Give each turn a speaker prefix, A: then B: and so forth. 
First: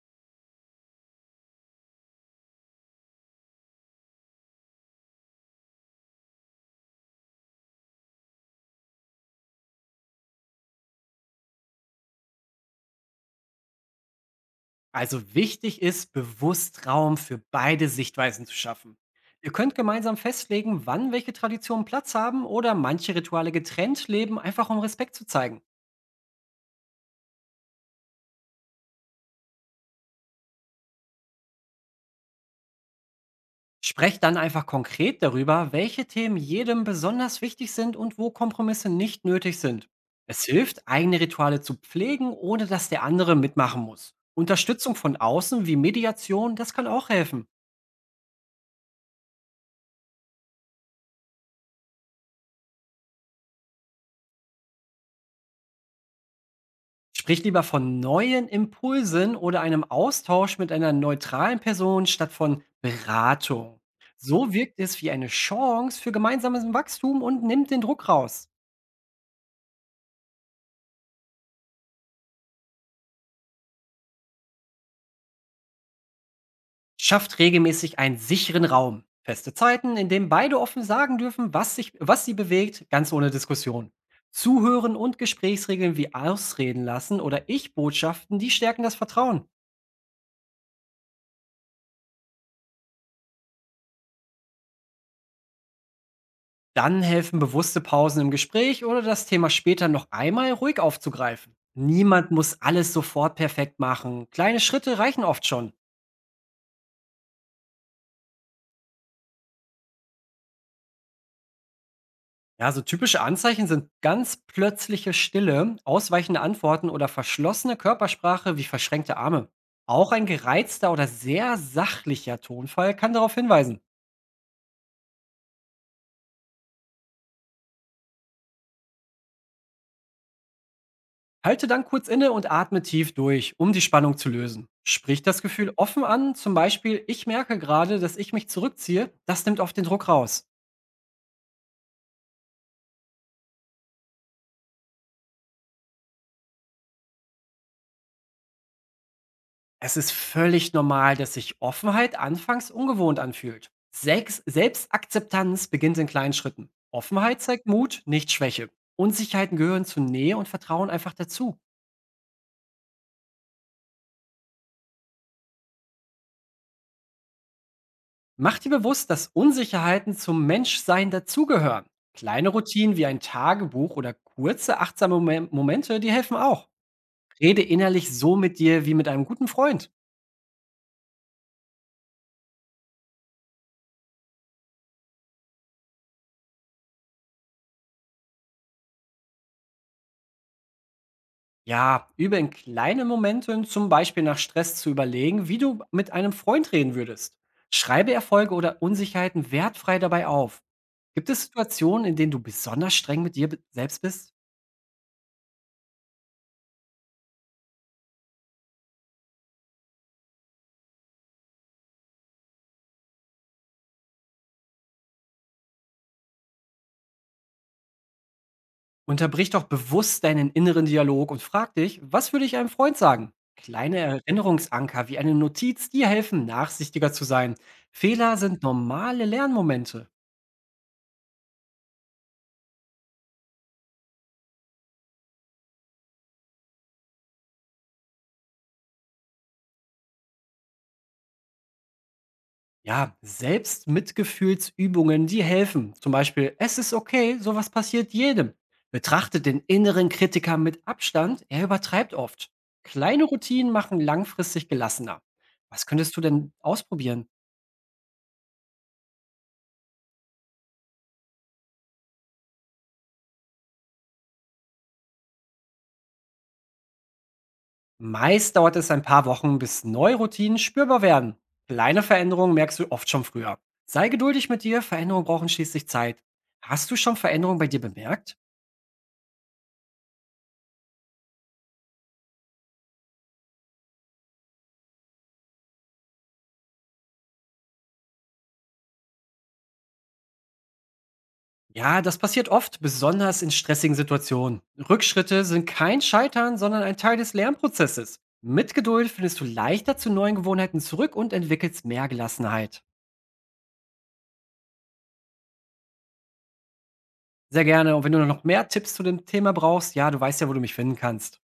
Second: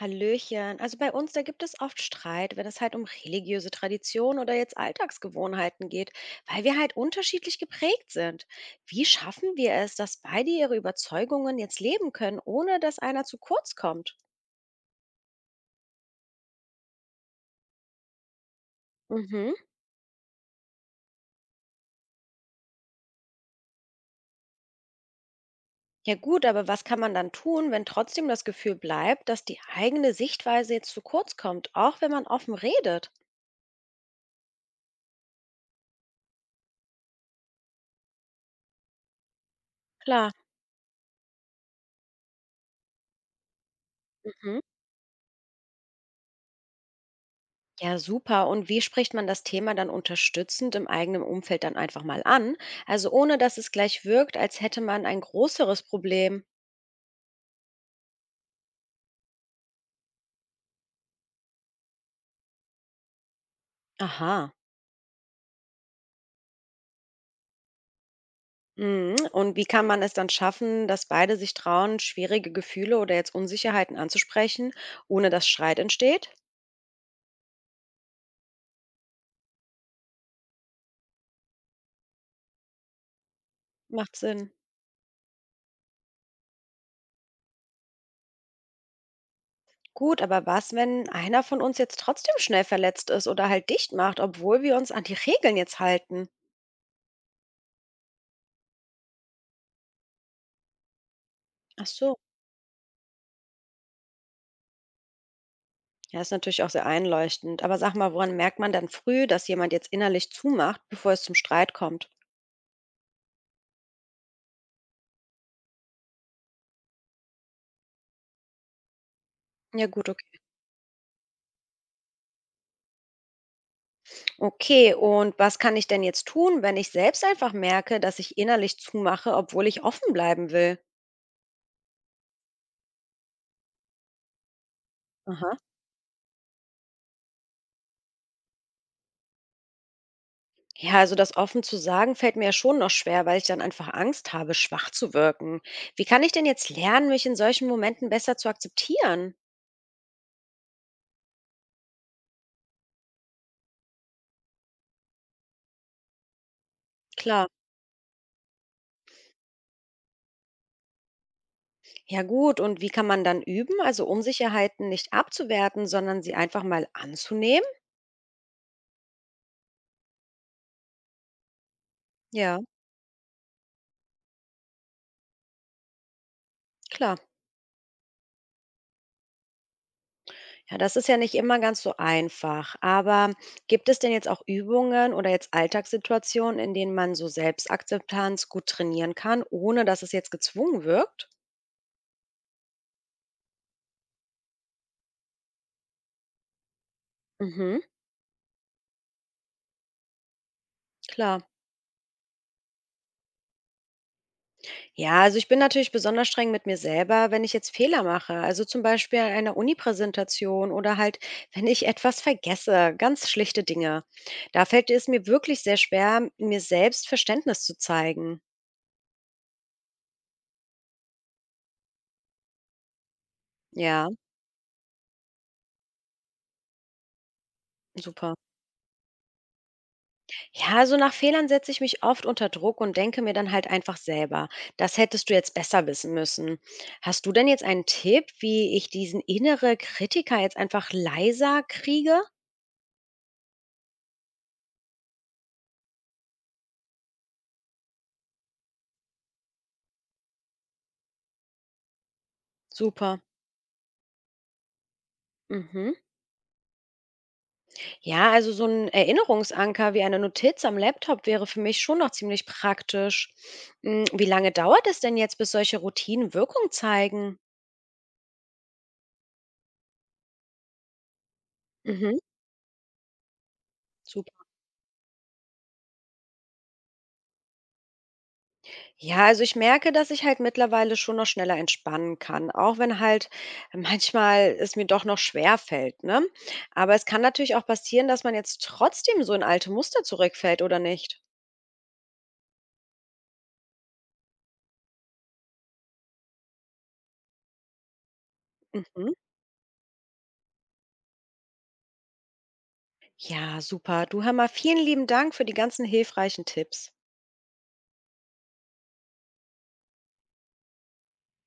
A: Hallöchen. Also bei uns, da gibt es oft Streit, wenn es halt um religiöse Traditionen oder jetzt Alltagsgewohnheiten geht, weil wir halt unterschiedlich geprägt sind. Wie schaffen wir es, dass beide ihre Überzeugungen jetzt leben können, ohne dass einer zu kurz kommt?
B: Also wichtig ist, bewusst Raum für beide Sichtweisen zu schaffen. Ihr
A: Mhm.
B: könnt gemeinsam festlegen, wann welche Traditionen Platz haben oder manche Rituale getrennt leben, einfach um Respekt zu zeigen.
A: Ja gut, aber was kann man dann tun, wenn trotzdem das Gefühl bleibt, dass die eigene Sichtweise jetzt zu kurz kommt, auch wenn man offen redet?
B: Sprecht dann einfach konkret darüber, welche Themen jedem besonders wichtig sind und wo Kompromisse nicht nötig sind.
A: Klar.
B: Es hilft, eigene Rituale zu pflegen, ohne dass der andere mitmachen muss.
A: Mhm.
B: Unterstützung von außen wie Mediation, das kann auch helfen.
A: Ja, super. Und wie spricht man das Thema dann unterstützend im eigenen Umfeld dann einfach mal an? Also ohne, dass es gleich wirkt, als hätte man ein größeres Problem.
B: Sprich lieber von neuen Impulsen oder einem Austausch mit einer neutralen Person statt von Beratung.
A: Aha.
B: So wirkt es wie eine Chance für gemeinsames Wachstum und nimmt den Druck raus.
A: Mhm. Und wie kann man es dann schaffen, dass beide sich trauen, schwierige Gefühle oder jetzt Unsicherheiten anzusprechen, ohne dass Streit entsteht?
B: Schafft regelmäßig einen sicheren Raum. Feste Zeiten, in denen beide offen sagen dürfen, was sie bewegt, ganz ohne Diskussion.
A: Macht Sinn.
B: Zuhören und Gesprächsregeln wie Ausreden lassen oder Ich-Botschaften, die stärken das Vertrauen.
A: Gut, aber was, wenn einer von uns jetzt trotzdem schnell verletzt ist oder halt dicht macht, obwohl wir uns an die Regeln jetzt halten?
B: Dann helfen bewusste Pausen im Gespräch oder das Thema später noch einmal ruhig aufzugreifen.
A: Ach so.
B: Niemand muss alles sofort perfekt machen. Kleine Schritte reichen oft schon.
A: Ja, ist natürlich auch sehr einleuchtend. Aber sag mal, woran merkt man dann früh, dass jemand jetzt innerlich zumacht, bevor es zum Streit kommt?
B: Ja, so typische Anzeichen sind ganz plötzliche Stille, ausweichende Antworten oder verschlossene Körpersprache wie verschränkte Arme.
A: Ja gut,
B: Auch ein
A: okay.
B: gereizter oder sehr sachlicher Tonfall kann darauf hinweisen.
A: Okay, und was kann ich denn jetzt tun, wenn ich selbst einfach merke, dass ich innerlich zumache, obwohl ich offen bleiben will?
B: Halte dann kurz inne und atme tief durch, um die Spannung zu lösen. Sprich das
A: Aha.
B: Gefühl offen an, zum Beispiel, ich merke gerade, dass ich mich zurückziehe, das nimmt oft den Druck raus.
A: Ja, also das offen zu sagen fällt mir ja schon noch schwer, weil ich dann einfach Angst habe, schwach zu wirken. Wie kann ich denn jetzt lernen, mich in solchen Momenten besser zu akzeptieren?
B: Es ist völlig normal, dass sich Offenheit anfangs ungewohnt anfühlt. Sex Selbstakzeptanz beginnt in kleinen Schritten. Offenheit
A: Klar.
B: zeigt Mut, nicht Schwäche. Unsicherheiten gehören zu Nähe und Vertrauen einfach dazu.
A: Ja gut, und wie kann man dann üben, also Unsicherheiten nicht abzuwerten, sondern sie einfach mal anzunehmen?
B: Mach dir bewusst, dass Unsicherheiten zum Menschsein dazugehören. Kleine
A: Ja.
B: Routinen wie ein Tagebuch oder kurze achtsame Momente, die helfen auch.
A: Klar.
B: Rede innerlich so mit dir wie mit einem guten Freund.
A: Ja, das ist ja nicht immer ganz so einfach. Aber gibt es denn jetzt auch Übungen oder jetzt Alltagssituationen, in denen man so Selbstakzeptanz gut trainieren kann, ohne dass es jetzt gezwungen wirkt?
B: Ja, übe in kleinen Momenten, zum Beispiel nach Stress zu überlegen, wie du mit einem Freund reden würdest.
A: Mhm,
B: Schreibe Erfolge oder Unsicherheiten wertfrei dabei auf. Gibt
A: klar.
B: es Situationen, in denen du besonders streng mit selbst bist?
A: Ja, also ich bin natürlich besonders streng mit mir selber, wenn ich jetzt Fehler mache. Also zum Beispiel an einer Uni-Präsentation oder halt, wenn ich etwas vergesse, ganz schlichte Dinge. Da fällt es mir wirklich sehr schwer, mir selbst Verständnis zu zeigen.
B: Unterbrich doch bewusst deinen inneren Dialog und frag dich, was würde ich einem Freund sagen? Kleine
A: Ja,
B: Erinnerungsanker wie eine Notiz dir helfen, nachsichtiger zu sein.
A: super.
B: Fehler sind normale Lernmomente.
A: Ja, also nach Fehlern setze ich mich oft unter Druck und denke mir dann halt einfach selber, das hättest du jetzt besser wissen müssen. Hast du denn jetzt einen Tipp, wie ich diesen innere Kritiker jetzt einfach leiser kriege?
B: Ja, selbst Mitgefühlsübungen, die helfen. Zum Beispiel, es ist okay, sowas passiert jedem. Betrachtet den inneren Kritiker mit Abstand, er übertreibt oft.
A: Super.
B: Kleine Routinen machen langfristig gelassener. Was
A: Mhm.
B: könntest du denn ausprobieren?
A: Ja, also so ein Erinnerungsanker wie eine Notiz am Laptop wäre für mich schon noch ziemlich praktisch. Wie lange dauert es denn jetzt, bis solche Routinen Wirkung zeigen?
B: Meist dauert es ein paar Wochen, bis neue Routinen spürbar werden. Kleine
A: Mhm.
B: Veränderungen merkst du oft schon früher. Sei
A: Super.
B: geduldig mit dir, Veränderungen brauchen schließlich Zeit. Hast du schon Veränderungen bei dir bemerkt?
A: Ja, also ich merke, dass ich halt mittlerweile schon noch schneller entspannen kann, auch wenn halt manchmal es mir doch noch schwer fällt, ne? Aber es kann natürlich auch passieren, dass man jetzt trotzdem so in alte Muster zurückfällt, oder nicht?
B: Ja, das passiert oft, besonders in stressigen Situationen. Rückschritte sind kein Scheitern, sondern ein Teil des Lernprozesses. Mit Geduld
A: Mhm.
B: findest du leichter zu neuen Gewohnheiten zurück und entwickelst mehr Gelassenheit.
A: Ja, super. Du hör mal, vielen lieben Dank für die ganzen hilfreichen Tipps.
B: Sehr gerne. Und wenn du noch mehr Tipps zu dem Thema brauchst, ja, du weißt ja, wo du mich finden kannst.